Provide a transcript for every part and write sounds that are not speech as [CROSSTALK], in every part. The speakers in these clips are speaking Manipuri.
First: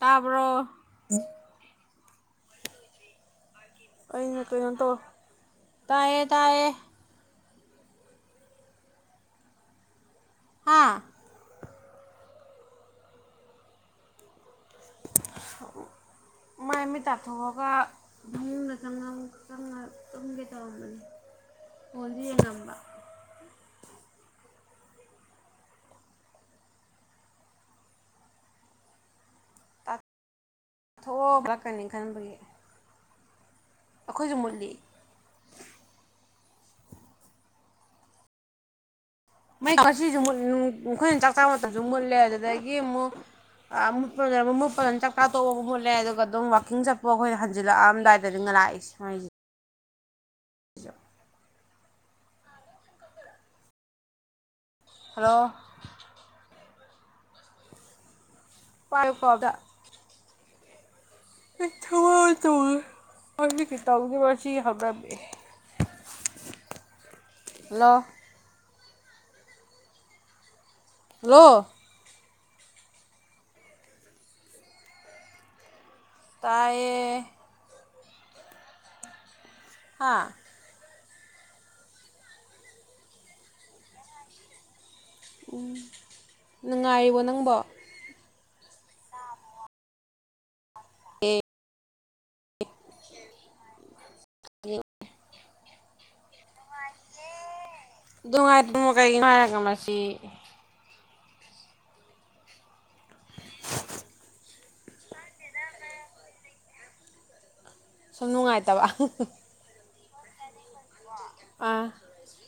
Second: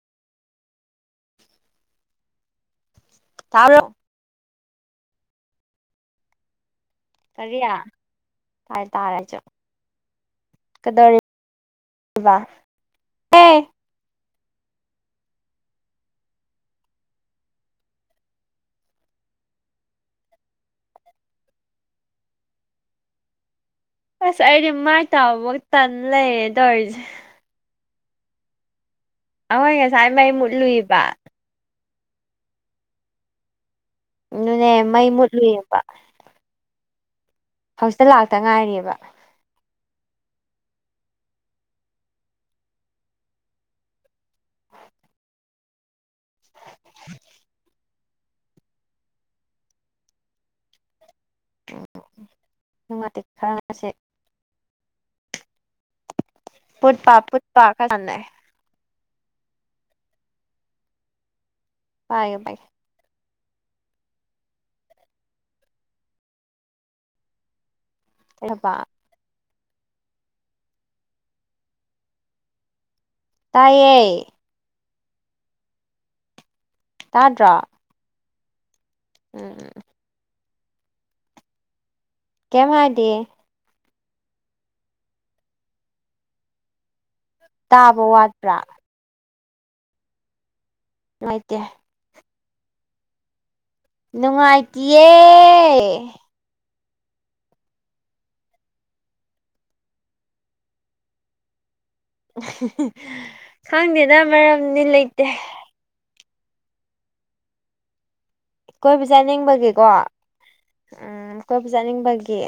ꯇꯥꯕ꯭ꯔꯣ ꯇꯥꯕ꯭ꯔꯣ ꯀꯩꯅꯣ ꯀꯩꯅꯣꯝ ꯇꯧ ꯇꯥꯏꯌꯦ ꯇꯥꯏꯌꯦ ꯀꯔꯤ ꯇꯥꯏ ꯇꯥꯔꯦ‌ ꯑꯩꯁꯨ ꯍꯥ ꯀꯩꯗꯧꯔꯤ ꯕ ꯑꯦ ꯃꯥꯏ ꯃꯤꯠ ꯇꯥꯊꯣꯛꯑꯒꯥ ꯐꯃꯨꯡꯗ ꯆꯪꯉ ꯆꯪꯉꯥ ꯇꯨꯝꯒꯦ ꯇꯧꯔꯝꯕꯅꯦ ꯐꯣꯟꯁꯨ ꯌꯦꯡꯉꯝꯕ ꯑꯁ ꯑꯩꯗꯤ ꯃꯥꯏ ꯇꯥꯕꯕꯧ ꯇꯟ ꯂꯩꯔꯦ ꯇꯧꯔꯤꯁꯦ ꯑꯩꯈꯣꯏ ꯉꯁꯥꯏ ꯃꯩ ꯃꯨꯠꯂꯨꯏꯕ [UNINTELLIGIBLE] ꯈꯟꯕꯒꯤ ꯑꯩꯈꯣꯏꯁꯨ ꯃꯨꯠꯂꯤ ꯑꯗꯨꯅꯦ ꯃꯩ ꯃꯨꯠꯂꯨꯏꯌꯦꯕ ꯍꯧꯖꯤꯛꯇ ꯂꯥꯛꯇ ꯉꯥꯏꯔꯤꯕ ꯃꯩ ꯉꯁꯤꯁꯨ ꯃꯨꯠ ꯑꯩꯈꯣꯏꯅ ꯆꯥꯛ ꯆꯥꯕ ꯃꯇꯝꯁꯨ ꯃꯨꯠꯂꯦ ꯑꯗꯨꯗꯒꯤ ꯑꯃꯨꯛ ꯑꯥ ꯃꯨꯠꯄꯗꯨꯅ ꯃꯨꯠꯄꯗꯨꯅ ꯆꯥꯛꯆꯥ ꯇꯣꯛꯑꯕꯨꯛ ꯃꯨꯠꯂꯦ ꯑꯗꯨꯒ ꯑꯗꯨꯝ ꯋꯥꯛꯀꯤꯡ ꯆꯠꯄ ꯑꯩꯈꯣꯏ ꯍꯟꯖꯤꯜꯂꯛꯑꯝꯗꯥꯏꯗꯅ‌ꯦꯉꯥ ꯂꯥꯛꯏꯁꯦ ꯃꯩꯁꯦ [UNINTELLIGIBLE] [UNINTELLIGIBLE] ꯍꯂꯣ ꯄꯨꯠ ꯄꯥꯠ ꯄꯨꯠ ꯄꯥꯠ ꯈꯔ ꯁꯥꯅꯩ ꯄꯥꯏꯌꯨꯀꯣ ꯑꯝꯇ ꯄꯥꯏꯒꯦ ꯄꯥꯏꯒꯦ [UNINTELLIGIBLE] ꯍꯂꯣ ꯀꯧꯍꯕꯥ ꯍꯜꯂꯣ ꯇꯥꯏꯌꯦ ꯇꯥꯏꯌꯦ ꯇꯥꯗ꯭ꯔꯣ ꯎꯝ ꯎꯝ ꯍꯥꯥ ꯀꯩꯏꯝ ꯍꯥꯏꯗꯦꯍꯦ ꯎꯝ ꯅꯨꯡꯉꯥꯏꯔꯤꯕꯣ ꯅꯪꯕꯣ ꯇꯥꯕ ꯋꯥꯠꯄ꯭ꯔꯥ ꯅꯨꯡꯥꯏꯇꯦ ꯅꯨꯡꯉꯥꯏꯇꯤꯌꯦ꯫ ꯅꯨꯡꯉꯥꯏꯤꯌꯦ ꯑꯗꯣ ꯉꯥꯏꯈꯣ ꯀꯩꯒꯤꯅꯣ ꯍꯥꯏꯔꯒ ꯃꯁꯤ ꯈꯪꯗꯦꯗ ꯃꯔꯝꯗꯤ ꯂꯩꯇꯦ꯫ ꯁꯨꯝ ꯅꯨꯡꯉꯥꯏ ꯀꯣꯏꯕ ꯆꯠꯅꯤꯡꯕꯒꯤꯀꯣ ꯎꯝ ꯀꯣꯏꯕ ꯑꯥ ꯆꯠꯅꯤꯡꯕꯒꯤ꯫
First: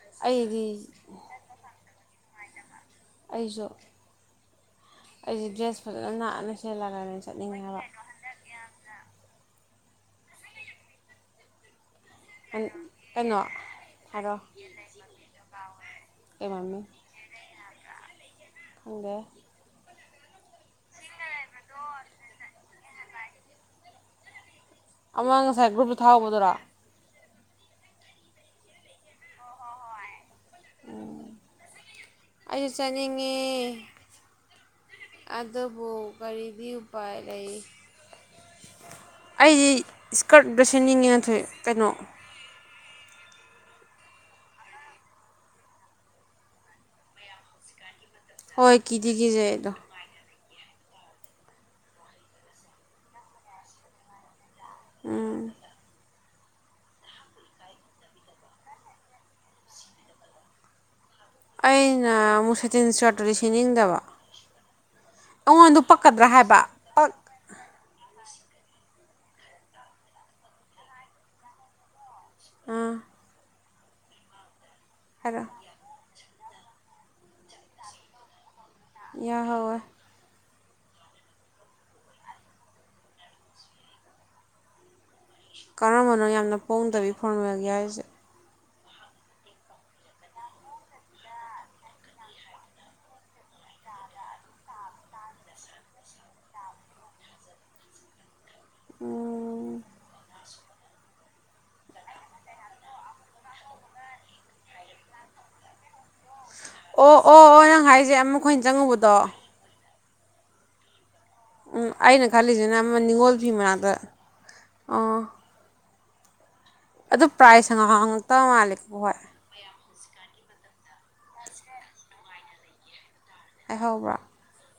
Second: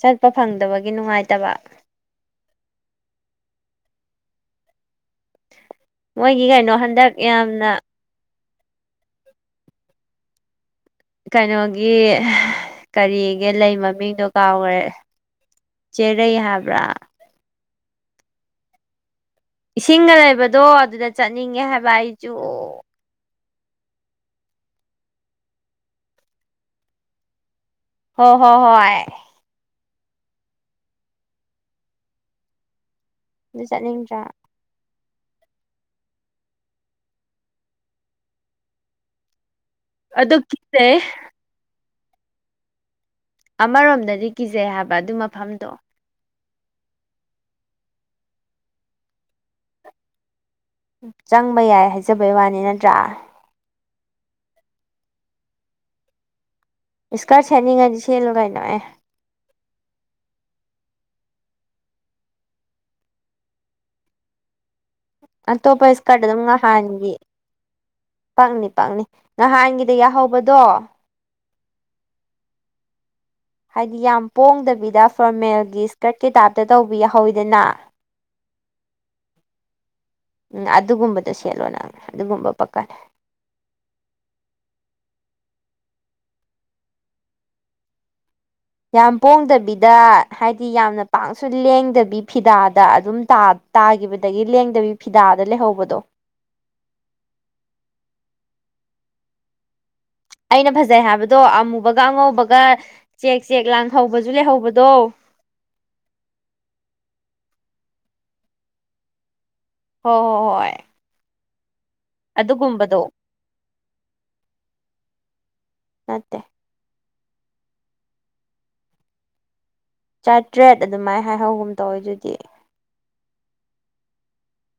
ꯆꯠꯄ ꯑꯩꯗꯤ ꯐꯪꯗꯕꯒꯤ ꯅꯨꯡꯉꯥꯏꯇꯕ꯫ ꯑꯩꯁꯨ ꯑꯩꯁꯦ ꯗ꯭ꯔꯦꯁ ꯐꯖꯅ ꯃꯣꯏꯒꯤ ꯅꯥꯟꯅ ꯀꯩꯅꯣ ꯍꯟꯗꯛ ꯁꯦꯜꯂꯒꯅ ꯆꯠꯅꯤꯡꯉꯦ ꯌꯥꯝꯅ ꯍꯥꯏꯕ꯫ ꯀꯩꯅꯣꯒꯤ ꯀꯩꯅꯣ ꯀꯔꯤꯒꯤ ꯂꯩ ꯃꯃꯤꯡꯗꯣ ꯍꯥꯏꯔꯣ ꯀꯥꯎꯈ꯭ꯔꯦ꯫ ꯆꯦꯔꯩ ꯍꯥꯏꯕ꯭ꯔꯥ ꯑꯣ ꯏꯁꯤꯡꯒ ꯂꯩꯕꯗꯣ ꯑꯗꯨꯗ ꯆꯠꯅꯤꯡꯉꯦ ꯍꯥꯏꯕ ꯑꯩꯁꯨ꯫ ꯑꯃꯥ ꯉꯁꯥꯏ ꯒ꯭ꯔꯨꯞꯇ ꯊꯥꯍꯧꯕꯗꯨꯔꯣ꯫ ꯍ ꯣꯍꯣ ꯍꯣꯏ꯫ ꯑꯩꯁꯨ ꯆꯥꯠꯅꯤꯡꯉꯤ ꯑꯗꯨ ꯆꯠꯅꯤꯡꯗ꯭ꯔꯥ ꯑꯗꯨꯕꯨ ꯀꯔꯤꯒꯤ ꯎꯄꯥꯏ ꯂꯩ꯫ ꯑꯩꯗꯤ ꯑꯗꯨ ꯏꯁꯀꯔꯠ ꯑꯝꯇ ꯀꯤꯖꯩ ꯁꯦꯝꯅꯤꯡꯉꯤ ꯀꯩꯅꯣ꯫ ꯑꯃꯔꯣꯝꯗꯗꯤ ꯀꯤꯖꯩ ꯍꯥꯏꯕ ꯑꯗꯨ ꯃꯐꯝꯗꯣ꯫ ꯍꯣꯏ ꯀꯤꯗꯤ ꯀꯤꯖꯩ ꯑꯩꯗꯣ꯫ ꯆꯪꯕ ꯌꯥꯏ ꯍꯥꯏꯖꯕꯩ ꯋꯥꯅꯤ ꯅꯠꯇ꯭ꯔꯥ꯫ ꯎꯝ꯫ ꯏꯁꯀꯔꯠ ꯁꯦꯠꯅꯤꯡꯉꯗꯤ ꯁꯦꯜꯂꯨ ꯀꯩꯅꯣ ꯑꯦ ꯑꯩ ꯉꯥꯍꯃꯨꯛ ꯁꯇꯤꯟ ꯁꯦꯁꯇꯣ ꯁꯦꯅꯤꯡꯗꯕ ꯑꯇꯣꯞꯄ ꯏꯁꯀꯔꯠ ꯑꯗꯨꯝꯒ ꯍꯥꯏꯕ ꯄꯛ ꯉꯍꯥꯟꯒꯤ꯫ ꯄꯥꯛꯅꯤ ꯄꯥꯛꯅꯤ ꯅꯍꯥꯟꯒꯤꯗ ꯌꯥꯎꯍꯧꯕꯗꯣ꯫ ꯑꯥ꯫ ꯍꯥꯏꯗꯤ ꯌꯥꯝ ꯄꯣꯡꯗꯕꯤꯗ ꯍꯥꯏꯔꯛꯑꯣ ꯐꯣꯔꯃꯦꯜꯒꯤ ꯏꯁꯀꯔꯠꯀꯤ ꯇꯥꯏꯞꯇ ꯇꯧꯕꯤ ꯌꯥꯍꯧꯋꯤꯗꯅ꯫ ꯌꯥꯍꯋꯥꯏ ꯎꯝ ꯑꯗꯨꯒꯨꯝꯕꯗꯣ ꯁꯦꯠꯂꯣ ꯅꯪ ꯑꯗꯨꯒꯨꯝꯕ ꯄꯛꯀꯥꯅꯤ ꯀꯔꯝꯕꯅꯣ ꯌꯥꯝꯅ ꯄꯣꯡꯗꯕꯤ ꯐꯣꯔꯃꯦꯜꯒꯤ ꯍꯥꯏꯔꯤꯁꯦ ꯌꯥꯝ ꯄꯣꯡꯗꯕꯤꯗ ꯍꯥꯏꯗꯤ ꯌꯥꯝꯅ ꯄꯥꯛꯁꯨ ꯂꯦꯡꯗꯕꯤ ꯐꯤꯗꯥꯗ ꯑꯗꯨꯝ ꯇꯥ ꯇꯥꯒꯤꯕꯗꯒꯤ ꯂꯦꯡꯗꯕꯤ ꯐꯤꯗꯥꯗ ꯂꯩꯍꯧꯕꯗꯣ ꯎꯝ ꯑꯩꯅ ꯐꯖꯩ ꯍꯥꯏꯕꯗꯣ ꯑꯃꯨꯕꯒ ꯑꯉꯧꯕꯒ ꯆꯦꯛ ꯆꯦꯛ ꯂꯥꯡꯍꯧꯕꯁꯨ ꯂꯩꯍꯧꯕꯗꯣ ꯑꯣ ꯑꯣ ꯑꯣ ꯅꯪ ꯍꯥꯏꯁꯦ ꯑꯃ ꯃꯈꯣꯏꯅ ꯆꯪꯉꯨꯕꯗꯣ ꯍꯣꯏ ꯍꯣꯏ ꯍꯣꯏ ꯎꯝ ꯑꯩꯅ ꯈꯜꯂꯤꯁꯤꯅ ꯑꯃ ꯑꯗꯨꯒꯨꯝꯕꯗꯣ ꯅꯤꯉꯣꯜ ꯐꯤ ꯃꯅꯥꯛꯇ ꯑꯣ ꯅꯠꯇꯦ ꯑꯗꯨ ꯄ꯭ꯔꯥꯏꯖ ꯍꯉꯛ ꯉꯛꯇ ꯃꯥꯜꯂꯦꯀꯣ ꯈꯣꯏ ꯆꯥꯇ꯭ꯔꯦꯠ ꯑꯗꯨꯃꯥꯏꯅ ꯍꯥꯏꯍꯧꯒꯨꯝ ꯇꯧꯏ ꯗꯨꯗꯤ ꯍꯥꯏꯍꯧꯕ꯭ꯔꯣ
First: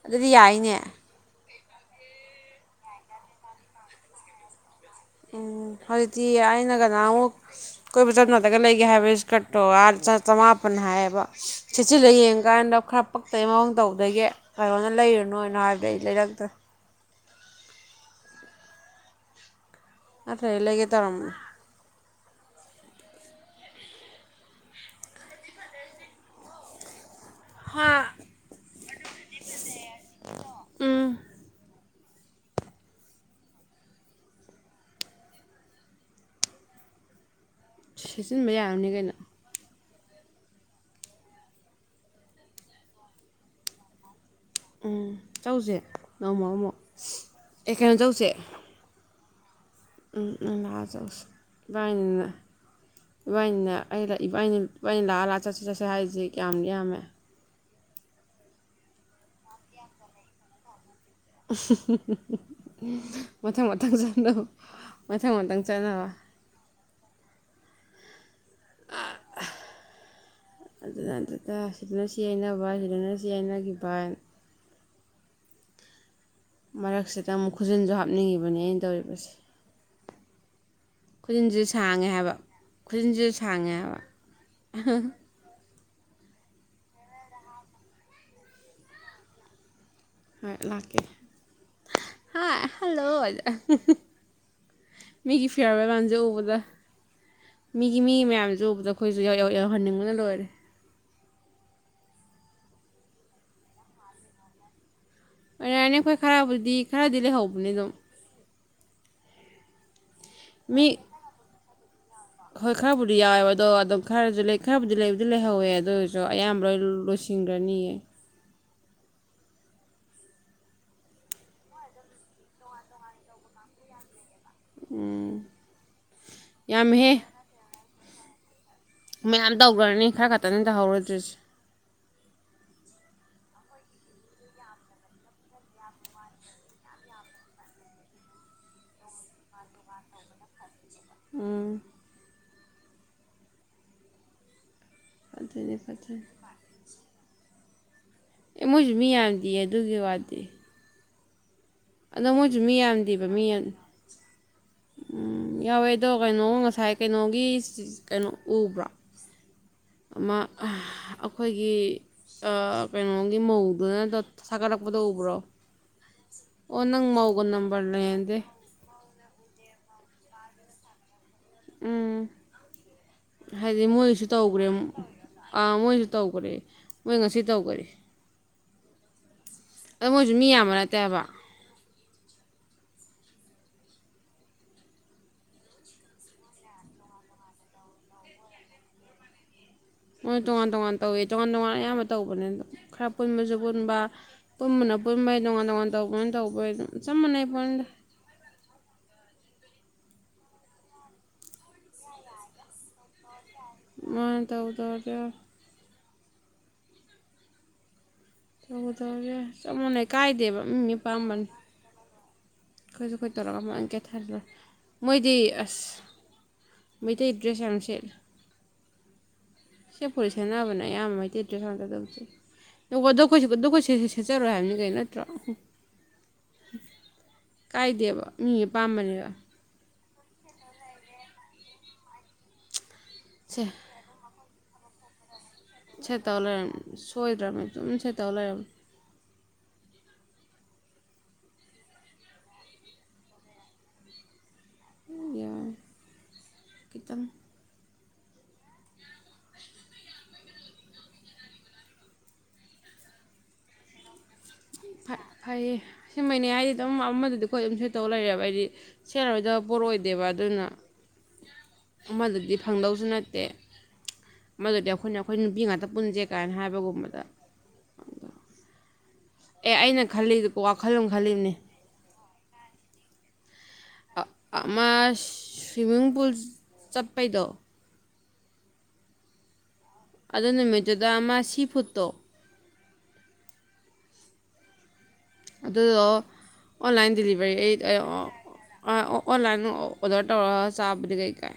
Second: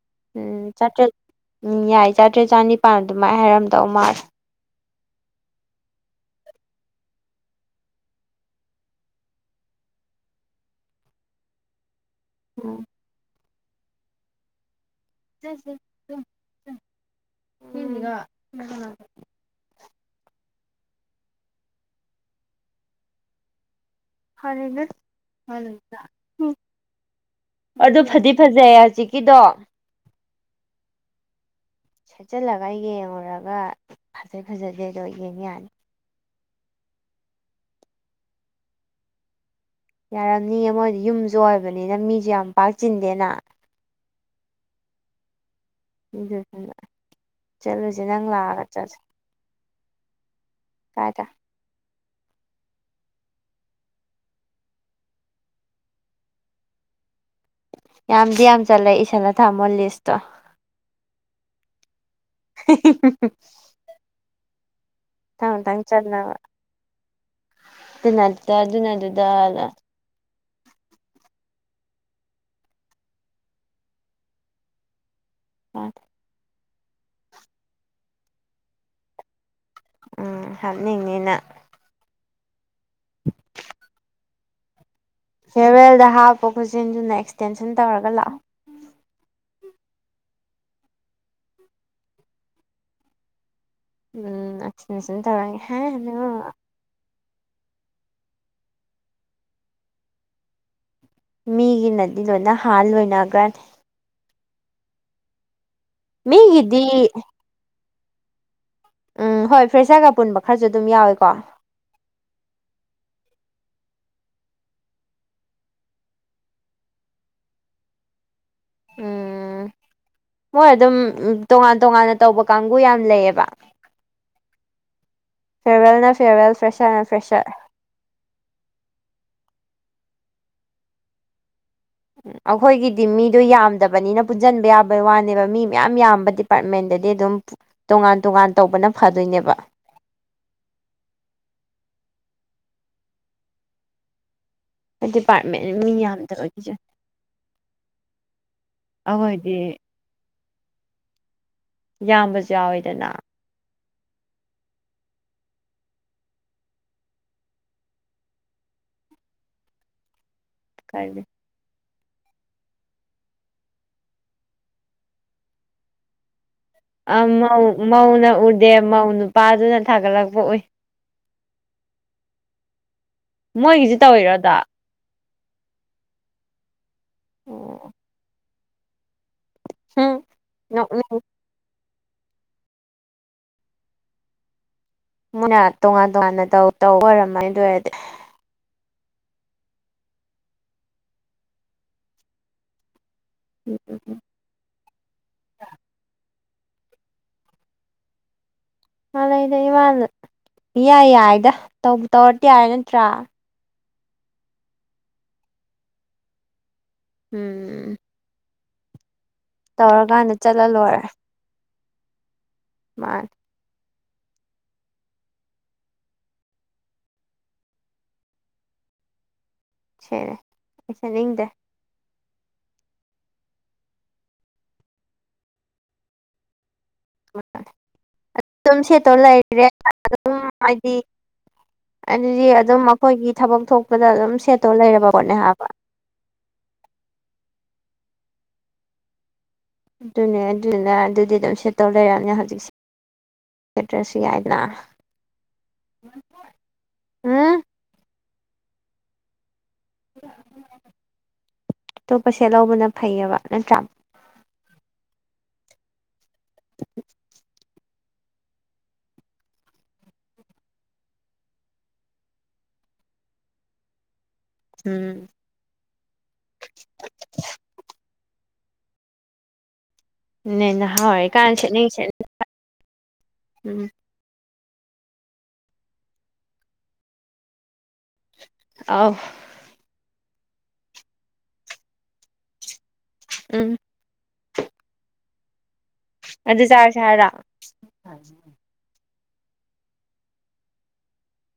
ꯑꯗꯨꯗꯤ ꯎꯝ ꯌꯥꯏꯅꯦ ꯆꯥꯇ꯭ꯔꯦꯠ ꯎꯝ ꯌꯥꯏ ꯆꯥꯇ꯭ꯔꯦꯠ ꯆꯥꯅꯤꯄꯥꯥꯟ ꯑꯗꯨꯃꯥꯏꯅ ꯍꯥꯏꯔꯝꯗꯧ ꯃꯥꯜꯂꯦ ꯎꯝ ꯍꯧꯖꯤꯛꯇꯤ ꯑꯩꯅ ꯀꯅꯥꯃꯨꯛ ꯀꯣꯏꯕ ꯆꯞꯅꯗꯒ ꯂꯩꯒꯦ ꯍꯥꯏꯕ ꯏꯁꯀꯠꯇꯣ ꯑꯥ ꯆꯥ ꯆꯃꯥꯄꯟ ꯍꯥꯏꯌꯦꯕ ꯁꯦꯁꯤꯜꯂ ꯌꯦꯡ ꯀꯥꯏꯅꯗꯣ ꯎꯝ ꯈꯔ ꯄꯛꯇꯩ ꯃꯑꯣꯡ ꯇꯧꯗꯒꯤ ꯀꯥꯏꯔꯣꯅ ꯂꯩꯔꯨꯅꯣꯅ ꯍꯥꯏꯕꯗ ꯑꯩ ꯂꯩꯔꯛꯇ꯭ꯔꯦ ꯏꯜꯂꯤꯒ ꯅꯇ꯭ꯔꯗꯤ ꯂꯩꯒꯦ ꯇꯧꯔꯝꯕꯅꯤ ꯍꯥ ꯑꯗꯨ ꯐꯗꯤ ꯐꯥꯖꯩ ꯍꯧꯖꯤꯛꯀꯤꯗꯣ ꯎꯝ ꯁꯦꯠꯆꯜꯂꯒ ꯌꯦꯡꯉꯨꯔꯒ ꯐꯖꯩ ꯐꯖꯗꯦ ꯗꯣ ꯌꯦꯡ ꯌꯥꯅꯤ ꯁꯦꯆꯟꯕ ꯌꯥꯔꯝꯅꯤ ꯀꯩꯅꯣ ꯌꯥꯔꯝꯅꯤ ꯃꯣꯏꯗꯤ ꯌꯨꯝꯁꯨ ꯑꯣꯏꯕꯅꯤꯅ ꯃꯤꯁꯨ ꯌꯥꯝ ꯄꯥꯛ ꯆꯤꯟꯗꯦꯅ ꯎꯝ ꯆꯧꯁꯦ ꯉꯣꯡꯃꯣ ꯑꯃꯣ ꯑꯗꯨꯗꯨꯅ ꯑꯦ ꯀꯩꯅꯣ ꯆꯠꯂꯨꯁꯦ ꯅꯪ ꯆꯧꯁꯦ [INAUDIBLE] ꯎꯝ ꯂꯥꯖꯧꯁ ꯀꯥꯏꯗ ꯏꯕꯅꯤꯅ ꯏꯕꯥꯅꯤꯅꯦ ꯑꯩ ꯏꯕꯥꯅꯤ ꯏꯕꯅꯤ ꯂꯥꯛꯑ ꯂꯥꯛ ꯆꯠꯁꯤ ꯆꯠꯁꯦ ꯍꯥꯏꯔꯤꯁꯤ ꯀꯌꯥꯝꯗꯤ ꯌꯥꯝꯃꯦ ꯌꯥꯝꯗꯤ ꯌꯥꯝ ꯆꯜꯂꯦ ꯏꯁꯜꯂ ꯊꯝꯃꯣ ꯂꯤꯁꯇꯣ꯫ ꯃꯊꯪ ꯃꯊꯪ [UNINTELLIGIBLE] ꯃꯊꯪ ꯃꯊꯪ ꯆꯠꯅꯕ ꯑꯗꯨꯅ ꯑꯗꯨꯗ ꯑꯗꯨꯅ ꯑꯗꯨꯗꯅ ꯑꯗꯨꯅ ꯑꯗꯨꯗ ꯁꯤꯗꯅ ꯁꯤ ꯍꯥꯏꯅꯕ ꯁꯤꯗꯅ ꯁꯤ ꯍꯥꯏꯅꯈꯤꯕꯥꯏ ꯑꯝ ꯃꯔꯛꯁꯤꯗ ꯑꯃꯨꯛ ꯈꯨꯖꯤꯟꯁꯨ ꯍꯥꯞꯅꯤꯡꯉꯤꯕꯅꯦ ꯑꯩꯅ ꯇꯧꯔꯤꯕꯁꯦ ꯎꯝ ꯍꯥꯞꯅꯤꯡꯉꯤꯅ ꯈꯨꯖꯤꯟꯁꯨ ꯁꯥꯡꯉꯦ ꯍꯥꯏꯕ ꯈꯨꯖꯤꯟꯁꯦ ꯁꯥꯡꯉꯦ ꯍꯥꯏꯕ ꯐꯦꯔꯋꯦꯜꯗ ꯍꯥꯞꯄꫭ ꯈꯨꯠꯆꯤꯟꯗꯨꯅ ꯑꯦꯛꯁꯇꯦꯟꯁꯟ ꯇꯧꯔꯒ ꯂꯥꯛꯑꯣ ꯍꯣꯏ ꯂꯥꯛꯀꯦ ꯍꯥꯏ ꯍꯜꯂꯣ ꯍꯏꯖ ꯎꯝ ꯑꯦꯛꯁꯇꯦꯟꯁꯟ ꯃꯤꯒꯤ ꯇꯧꯔꯒ ꯐꯦꯌꯥꯔꯋꯦꯜ ꯍꯥꯏ ꯃꯌꯥꯝꯖꯦ ꯅꯣ ꯎꯕꯗ ꯃꯤꯒꯤ ꯃꯤ ꯃꯌꯥꯝꯖꯨ ꯎꯕꯗ ꯑꯈꯣꯏꯖꯨ ꯌꯧꯍꯟꯅꯤꯡꯕꯅ ꯂꯣꯏꯔꯦ ꯃꯤꯒꯤꯅꯗꯤ ꯂꯣꯏꯅ ꯍꯥꯥꯟ ꯂꯣꯏꯅꯈ꯭ꯔꯅꯤ ꯑꯣꯏꯔꯅꯤ ꯑꯩꯈꯣꯏ ꯈꯔꯕꯨꯗꯤ ꯃꯤꯒꯤꯗꯤ ꯈꯔꯗꯤ ꯂꯩꯍꯧꯕꯅꯤ ꯑꯗꯨꯝ ꯎꯝ ꯍꯣꯏ ꯐ꯭ꯔꯦꯁ ꯁꯥꯔꯒ ꯄꯨꯟꯕ ꯈꯔꯁꯨ ꯃꯤ ꯑꯗꯨꯝ ꯌꯥꯎꯏꯀꯣ [INAUDIBLE] ꯍꯣꯏ ꯈꯔꯕꯨꯗꯤ ꯌꯥꯎꯋꯦꯕ ꯑꯗꯣ ꯑꯗꯨꯝ ꯈꯔꯁꯨ ꯂꯩ ꯈꯔꯕꯨꯗꯤ ꯂꯩꯕꯨꯗꯤ ꯂꯩꯍꯧꯋꯦ ꯑꯗꯨ ꯑꯣꯏꯔꯁꯨ ꯑꯌꯥꯝꯕ ꯂꯣꯏ ꯂꯣꯏꯁꯤꯟꯈ꯭ꯔꯅꯤꯌꯦ ꯎꯝ ꯃꯣꯏ ꯑꯗꯨꯝ ꯇꯣꯉꯥꯟ ꯇꯣꯉꯥꯟꯅ ꯇꯧꯕ ꯀꯥꯡꯕꯨ ꯌꯥꯝ ꯂꯩꯌꯦꯕ ꯎꯝ ꯐꯦꯔꯋꯦꯜꯅ ꯐꯦꯔꯋꯦꯜ ꯐ꯭ꯔꯦꯁꯔꯅ ꯌꯥꯝꯃꯦꯍꯦ ꯐ꯭ꯔꯦꯁꯔ ꯃꯌꯥꯝ ꯇꯧꯒ꯭ꯔꯅꯤ ꯈꯔ ꯈꯇꯅꯤ ꯇꯧꯍꯧꯔꯣꯏꯗ꯭ꯔꯤꯁ ꯎꯝ ꯑꯩꯈꯣꯏꯒꯤꯗꯤ ꯃꯤꯗꯣ ꯌꯥꯝꯗꯕꯅꯤꯅ ꯄꯨꯟꯁꯤꯟꯕ ꯌꯥꯕ ꯋꯥꯅꯦꯕ ꯃꯤ ꯃꯌꯥꯝ ꯌꯥꯝꯕ ꯗꯤꯄꯥꯔꯠꯃꯦꯟꯗꯗꯤ ꯑꯗꯨꯝ ꯇꯣꯉꯥꯟ ꯇꯣꯉꯥꯟ ꯇꯧꯕꯅ ꯐꯗꯣꯏꯅꯦꯕ ꯎꯝ ꯈꫭꯏ ꯗꯤꯄꯥꯔꯠꯃꯦꯟ ꯑꯗꯨꯅꯤ ꯃꯤ ꯐꯠꯇꯅꯤ ꯌꯥꯝꯗꯕꯒꯤꯁꯨ ꯑꯦ ꯃꯣꯏꯁꯨ ꯃꯤ ꯌꯥꯝꯗꯤꯌꯦ ꯑꯗꯨꯒꯤ ꯋꯥꯗꯤ ꯑꯗꯣ ꯌꯥꯝꯕꯁꯨ ꯃꯣꯏꯁꯨ ꯃꯤ ꯌꯥꯎꯋꯤꯗꯅ ꯌꯥꯝꯗꯦꯕ ꯃꯤ ꯎꯝ ꯌꯥꯎꯋꯦ ꯑꯗꯣ ꯀꯩꯅꯣ ꯉꯁꯥꯏ ꯀꯩꯅꯣꯒꯤ ꯀꯩꯅꯣ ꯎꯕ꯭ꯔꯣ ꯑꯃ ꯀꯔꯤ ꯑꯩꯈꯣꯏꯒꯤ ꯑꯥ ꯀꯩꯅꯣꯒꯤ ꯃꯧꯗꯨꯅ ꯊꯒꯠꯂꯛꯄꯗꯣ ꯎꯕ꯭ꯔꯣ ꯑꯣ ꯅꯪ ꯃꯧꯒ ꯅꯝꯕꯔ ꯂꯩꯅꯗꯦ ꯗꯦ ꯃꯧ ꯅꯨꯄꯥꯗꯨꯅ ꯊꯥꯒꯠꯂꯛꯄ ꯎꯏ ꯎꯝ ꯍꯥꯏꯗꯤ ꯃꯣꯏꯒꯤꯁꯨ ꯃꯣꯏꯁꯨ ꯇꯧꯋꯤꯔꯣ ꯑꯗꯣ ꯇꯧꯒ꯭ꯔꯦꯝ ꯑꯥ ꯃꯣꯏꯖꯨ ꯇꯧꯒ꯭ꯔꯦ ꯃꯣꯏ ꯉꯁꯤ ꯇꯧꯒ꯭ꯔꯦ ꯑꯣ ꯑꯗꯣ ꯍꯝ ꯃꯣꯏꯖꯨ ꯃꯤ ꯌꯥꯝꯕ ꯅꯠꯇꯦ ꯅꯣꯛꯅꯤꯡ ꯍꯥꯏꯕ ꯃꯣꯏꯅ ꯇꯣꯉꯥꯟ ꯇꯣꯉꯥꯟꯅ ꯇꯧ ꯇꯧ ꯑꯣꯏꯔꯝꯃꯅꯤ ꯑꯗꯨ ꯑꯣꯏꯔꯗꯤ ꯃꯣꯏ ꯇꯣꯉꯥꯟ ꯇꯣꯉꯥꯟ ꯇꯧꯋꯦ ꯇꯣꯉꯥꯟ ꯇꯣꯉꯥꯟ ꯑꯌꯥꯝꯕ ꯇꯧꯕꯅꯤ ꯑꯗꯨꯝ ꯈꯔ ꯄꯨꯟꯕꯖꯨ ꯄꯨꯟꯕ ꯄꯨꯝꯕꯅ ꯄꯨꯨꯝꯕꯩ ꯇꯣꯉꯥꯟ ꯇꯣꯉꯥꯟ ꯇꯧꯕꯅꯤꯅ ꯇꯧꯕꯩ ꯆꯞ ꯃꯥꯟꯅꯩ ꯄꯣꯠꯅꯤꯗ ꯃꯥꯅꯩꯗ ꯏꯃꯥꯟꯗ ꯏꯌꯥꯏ ꯌꯥꯏꯗ ꯇꯧꯕꯨ ꯇꯧꯔꯗꯤ ꯌꯥꯏ ꯅꯠꯇ꯭ꯔꯥ ꯃꯥꯅꯤ ꯇꯧꯕꯨ ꯇꯧꯔꯗꯤ ꯌꯥꯔꯦ ꯎꯝ ꯇꯧꯕꯨ ꯇꯧꯔꯗꯤ ꯌꯥꯔꯦ ꯆꯞ ꯃꯥꯟꯅꯩ ꯇꯧꯔꯀꯥꯟꯗ ꯀꯥꯏꯗꯦꯕ ꯆꯠꯂ ꯃꯤ ꯂꯣꯏꯔꯦ ꯃꯤꯄꯥꯝꯕꯅꯤ ꯈꯣꯏꯁꯨ ꯃꯥꯅ ꯈꯣꯏ ꯇꯧꯔꯒ [UNINTELLIGIBLE] [UNINTELLIGIBLE] ꯃꯣꯏꯗꯤ ꯑꯁ ꯃꯩꯇꯩ ꯗ꯭ꯔꯦꯁ ꯌꯥꯝ ꯁꯦꯠꯂꯦ ꯁꯦꯠꯄꯨꯗꯤ ꯁꯦꯠꯂꯦ ꯁꯦꯟꯅꯕꯅꯦ ꯑꯩ ꯑꯌꯥꯝꯕ ꯁꯦꯠꯅꯤꯡꯗꯦ ꯃꯩꯇꯩ ꯗ꯭ꯔꯦꯁ [UNINTELLIGIBLE] ꯑꯗꯨ ꯑꯩꯈꯣꯏ ꯁꯦ-ꯁꯦꯠꯆꯔꯣꯏ ꯍꯥꯏꯕꯅꯤ ꯀꯩꯅꯣ ꯅꯠꯇ꯭ꯔꯣ ꯍꯨꯍ꯫ ꯀꯥꯏꯗꯦꯕ ꯃꯤ ꯑꯗꯨꯝ ꯁꯦꯠꯇꯣ ꯑꯄꯥꯝꯕꯅꯦꯕ ꯂꯩꯔꯦ ꯑꯗꯨꯝ ꯍꯥꯏꯗꯤ ꯑꯗꯨꯗꯤ ꯑꯗꯨꯝ ꯑꯩꯈꯣꯏꯒꯤ ꯊꯕꯛ ꯁꯦ ꯊꯣꯛꯄꯗ ꯑꯗꯨꯝ ꯁꯦꯠ ꯇꯣ ꯂꯩꯔꯕꯕꯅꯦ ꯍꯥꯏꯕ ꯁꯦꯠꯇꯧ ꯂꯩꯔꯝꯅꯤ ꯁꯣꯏꯗ꯭ꯔꯕꯅꯤ ꯑꯗꯨꯝ ꯁꯦꯠꯇꯧ ꯂꯩꯔꯝꯃꯦ ꯑꯗꯨꯅꯦ ꯑꯗꯨꯗꯨꯅ ꯑꯗꯨꯗꯤ ꯑꯗꯨꯝ ꯁꯦꯠꯇꯧ ꯂꯩꯔꯝꯅꯦ ꯍꯧꯖꯤꯛꯁꯦ ꯁꯦꯇ꯭ꯔꯁꯨ ꯌꯥꯏꯗꯅ ꯌꯥ ꯀꯈꯤꯇꯪ ꯎꯝ [INAUDIBLE] ꯑꯇꯣꯞꯄ ꯁꯦꯠ ꯂꯧꯕꯅ ꯐꯩꯑꯕ ꯅꯠꯇ꯭ꯔꯥ ꯐꯩꯌꯦ ꯁꯤꯃꯩꯅꯤ ꯍꯥꯏꯗꯤ ꯑꯗꯨꯝ ꯑꯃꯗꯗꯤ ꯑꯩꯈꯣꯏ ꯑꯗꯨꯝ ꯁ ꯇꯧ ꯂꯩꯔꯦꯕ ꯑꯩꯗꯤ ꯁꯦꯔꯣꯏꯗ ꯄꯣꯔꯛꯑꯣꯏꯗꯦꯕ ꯑꯗꯨꯅ ꯑꯃꯗꯨꯗꯤ ꯐꯪꯗꯧꯁꯨ ꯅꯠꯇꯦ ꯃꯗꯨꯗꯤ ꯑꯩꯈꯣꯏꯅ ꯎꯝ ꯑꯩꯈꯣꯏ ꯅꯨꯄꯤ ꯉꯥꯛꯇ ꯄꯨꯟꯁꯦ ꯀꯥꯏꯅ ꯍꯥꯏꯕꯒꯨꯝꯕꯗ ꯑꯦ ꯑꯩꯅ ꯈꯜꯂꯤ ꯅꯦ ꯋꯥꯈꯜ ꯅꯍꯥ ꯑꯃ ꯑꯣꯏꯀꯥꯜ ꯈꯜꯂꯤꯕꯅꯤ ꯁꯦꯠꯅꯤꯡ ꯁꯦꯠ ꯎꯝ ꯃꯥ ꯁ꯭ꯋꯤꯃꯤꯡ ꯄꯨꯜ ꯆꯠꯄꯩꯗꯣ ꯑꯥꯎ ꯑꯗꯨ ꯅꯨꯃꯤꯠꯇꯨꯗ ꯑꯃ ꯁꯤ ꯐꯨꯠꯇꯣ ꯎꯝ ꯑꯗꯨꯗꯣ ꯑꯗꯨ ꯆꯥꯔꯁꯦ ꯑꯣꯟꯂꯥꯏꯟ ꯍꯥꯏꯔꯣ ꯗꯦꯂꯤꯚꯔꯤ ꯑꯩ ꯑꯣ ꯑꯣꯟꯂꯥꯏꯟ ꯑꯣꯗꯔ ꯇꯧꯔ ꯆꯥꯕꯗꯤ ꯀꯩꯀꯥꯏ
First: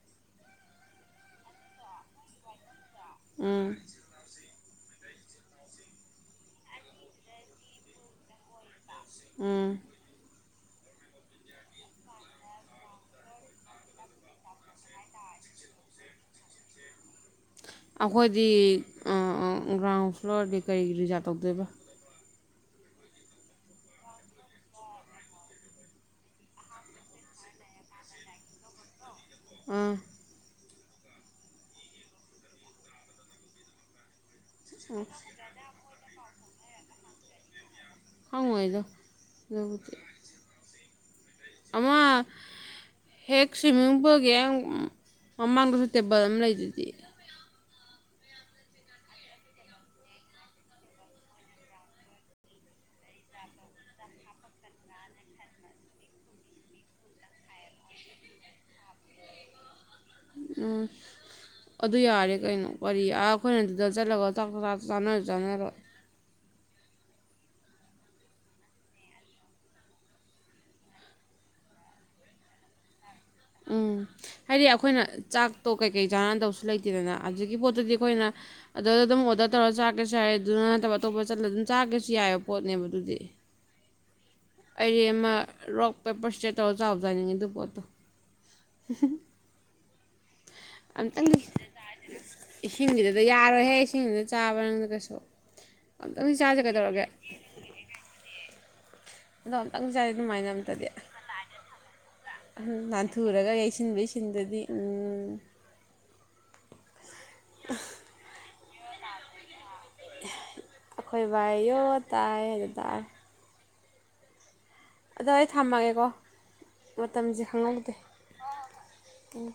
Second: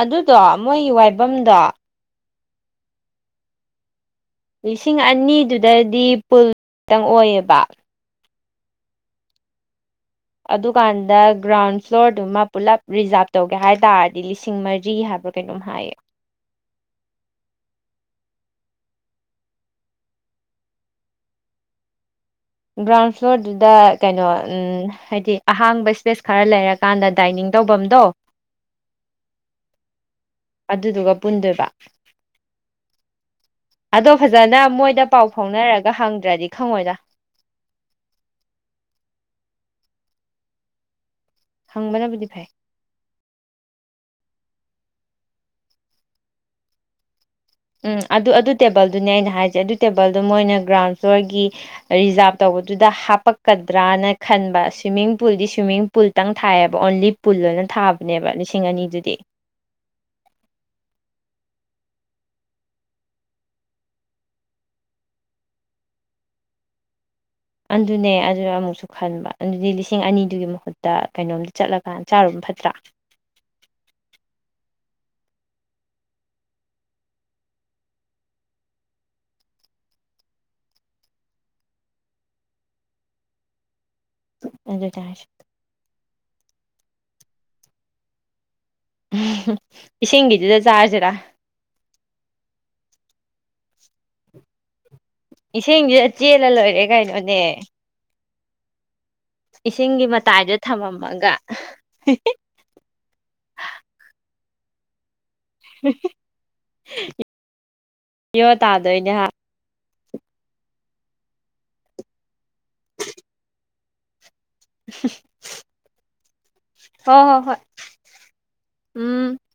ꯑꯗꯨꯗꯣ ꯃꯣꯏꯒꯤ ꯋꯥꯏꯐꯝꯗꯣ ꯎꯝ ꯂꯤꯁꯤꯡ ꯑꯅꯤꯗꯨꯗꯗꯤ ꯄꯨꯜ ꯈꯛꯇꯪ ꯑꯣꯏꯌꯦꯕ ꯎꯝ ꯑꯗꯨꯀꯥꯟꯗ ꯒ꯭ꯔꯥꯎꯟ ꯐ꯭ꯂꯣꯔꯗꯨꯃ ꯄꯨꯜꯂꯞ ꯔꯤꯖꯥꯞ ꯇꯧꯒꯦ ꯍꯥꯏ ꯇꯥꯔꯗꯤ ꯂꯤꯁꯤꯡ ꯃꯔꯤ ꯍꯥꯏꯕ ꯀꯩꯅꯣ ꯑꯗꯨꯝ ꯍꯥꯏꯌꯦ ꯑꯩꯈꯣꯏꯗꯤ ꯒ꯭ꯔꯥꯎꯟ ꯐ꯭ꯂꯣꯔꯗꯤ ꯀꯔꯤ ꯔꯤꯖꯥꯕ ꯇꯧꯗꯣꯏꯕ꯭ꯔꯣ ꯒ꯭ꯔꯥꯎꯟ ꯐ꯭ꯂꯣꯔꯗꯨꯗ ꯀꯩꯅꯣ ꯎꯝ ꯍꯥꯏꯗꯤ ꯑꯍꯥꯡꯕ ꯏꯁꯄꯦꯁ ꯈꯔ ꯂꯩꯔꯛ ꯀꯥꯟꯗ ꯗꯥꯏꯅꯤꯡ ꯇꯧꯐꯝꯗꯣ ꯎꯝ ꯑꯗꯨꯗꯨꯒ ꯄꯨꯟꯗꯣꯏꯕ ꯑꯗꯣ ꯐꯖꯅ ꯃꯣꯏꯗ ꯄꯥꯎ ꯐꯥꯎꯅꯔꯒ ꯍꯪꯗ꯭ꯔꯗꯤ ꯈꯪꯉꯣꯏꯗ ꯈꯪꯉꯣꯏꯗ ꯑꯃ ꯍꯪꯕꯅꯕꯨꯗꯤ ꯐꯩ ꯍꯦꯛ ꯁ꯭ꯋꯤꯃꯤꯡ ꯄꯨꯜꯒꯤ ꯑ ꯃꯃꯥꯡꯗꯁꯨ ꯇꯦꯕꯜ ꯑꯃ ꯂꯩꯗꯨꯗꯤ ꯎꯝ ꯑꯗꯨ ꯑꯗꯨ ꯇꯦꯕꯜꯗꯨꯅꯦ ꯑꯩꯅ ꯍꯥꯏꯁꯦ ꯑꯗꯨ ꯇꯦꯕꯜꯗꯣ ꯃꯣꯏꯅ ꯒ꯭ꯔꯥꯎꯟ ꯐ꯭ꯂꯣꯔꯒꯤ ꯔꯤꯖꯥꯚ ꯇꯧꯕꯗꯨꯗ ꯍꯥꯞꯄꯛꯀꯗ꯭ꯔꯅ ꯈꯟꯕ ꯁ꯭ꯋꯤꯝꯃꯤꯡ ꯄꯨꯜꯗꯤ ꯁ꯭ꯋꯤꯝꯃꯤꯡ ꯄꯨꯜꯇꯪ ꯊꯥꯏꯌꯦꯕ ꯑꯣꯟꯂꯤ ꯄꯨꯜ ꯂ ꯑꯣꯏꯅ ꯊꯥꯕꯅꯦꯕ ꯂꯤꯁꯤꯡ ꯑꯅꯤꯗꯨꯗꯤ ꯎꯝ ꯑꯗꯨ ꯌꯥꯔꯦ ꯀꯩꯅꯣ ꯀꯔꯤ ꯑꯥ ꯑꯩꯈꯣꯏꯅ ꯑꯗꯨꯗ ꯆꯠꯂꯒ ꯆꯥꯟꯅꯔ ꯆꯥꯟꯅꯔꯣꯏ ꯑꯗꯨꯅꯦ ꯑꯗꯨꯅ ꯑꯃꯨꯛꯁꯨ ꯈꯟꯕ ꯑꯗꯨꯗꯤ ꯂꯤꯁꯤꯡ ꯑꯅꯤꯗꯨꯒꯤ ꯃꯍꯨꯠꯇ ꯀꯩꯅꯣꯝꯗ ꯆꯠꯂꯀꯥꯟ ꯆꯥꯔꯨꯕ ꯐꯠꯇ꯭ꯔꯥ ꯎꯝ ꯍꯥꯏꯗꯤ ꯑꯩꯈꯣꯏꯅ ꯆꯥꯛꯇꯣ ꯀꯩꯀꯩ ꯆꯥꯅꯅꯗꯧꯁꯨ ꯂꯩꯇꯦꯗꯅ ꯑꯗꯨꯒꯤ ꯄꯣꯠꯇꯨꯗꯤ ꯑꯩꯈꯣꯏꯅ ꯑꯗꯨꯗ ꯑꯗꯨꯝ ꯑꯣꯔꯗꯔ ꯇꯧꯔꯒ ꯆꯥꯒ꯭ꯔꯁꯨ ꯌꯥꯏꯌꯦ ꯑꯗꯨꯅ ꯅꯠꯇꯕ ꯑꯇꯣꯞꯄ ꯆꯠꯂꯒ ꯑꯗꯨꯝ ꯆꯥꯒ꯭ꯔꯁꯨ ꯌꯥꯏꯑꯕ ꯄꯣꯠꯅꯦꯕ ꯑꯗꯨꯗꯤ ꯑꯩ ꯑꯗꯨꯅꯦ ꯍꯥꯏꯁꯦ ꯑꯃ ꯔꯣꯛ ꯄꯦꯄꯔ ꯏꯁꯇ꯭ꯔꯦꯠ ꯇꯧꯔꯒ ꯆꯥꯎꯕ ꯆꯥꯅꯤꯡꯉꯦ ꯑꯗꯨ ꯄꯣꯠꯇꯣ ꯎ ꯏꯁꯤꯡꯒꯤꯗꯨꯗ ꯆꯥꯁꯤꯔꯥ ꯑꯝꯇꯪꯗꯤ ꯏꯁꯤꯡꯒꯤꯗꯨꯗ ꯌꯥꯔꯣꯏꯍꯦ ꯏꯁꯤꯡꯁꯤꯗ ꯆꯥꯕ ꯅꯪꯗ ꯀꯩꯁꯨ ꯏꯁꯤꯡꯁꯤꯗ ꯑꯝꯇꯗꯝ ꯆꯦꯜꯂ ꯆꯥꯖꯦ ꯂꯣꯏꯔꯦ ꯀꯩꯗꯧꯔꯒꯦ ꯀꯩꯅꯣꯅꯦ ꯑꯗꯣ ꯑꯝꯇꯪ ꯏꯁꯤꯡꯒꯤ ꯆꯥꯁꯦ ꯑꯗꯨꯃꯥꯏꯅ ꯃꯇꯥꯏꯗ ꯑꯝꯇꯗꯤ ꯊꯝꯃꯝꯃꯒ ꯅꯥꯟꯊꯨꯔꯒ ꯌꯩꯁꯤꯟꯕꯩ ꯁꯤꯟꯗꯨꯗꯤ ꯎꯝ ꯌꯣ ꯇꯥꯗꯣꯏꯅꯦ ꯍꯥ ꯑꯩꯈꯣꯏ ꯚꯥꯏ ꯌꯣ ꯇꯥꯏ ꯍꯥꯢꯗꯣ ꯇꯥꯔꯦ ꯑꯗꯣ ꯑꯩ ꯊꯝꯃꯒꯦꯀꯣ ꯍꯣ ꯍꯣ ꯃꯇꯝꯁꯦ ꯍꯣꯏ ꯈꯪꯍꯧꯗꯦ ꯎꯝ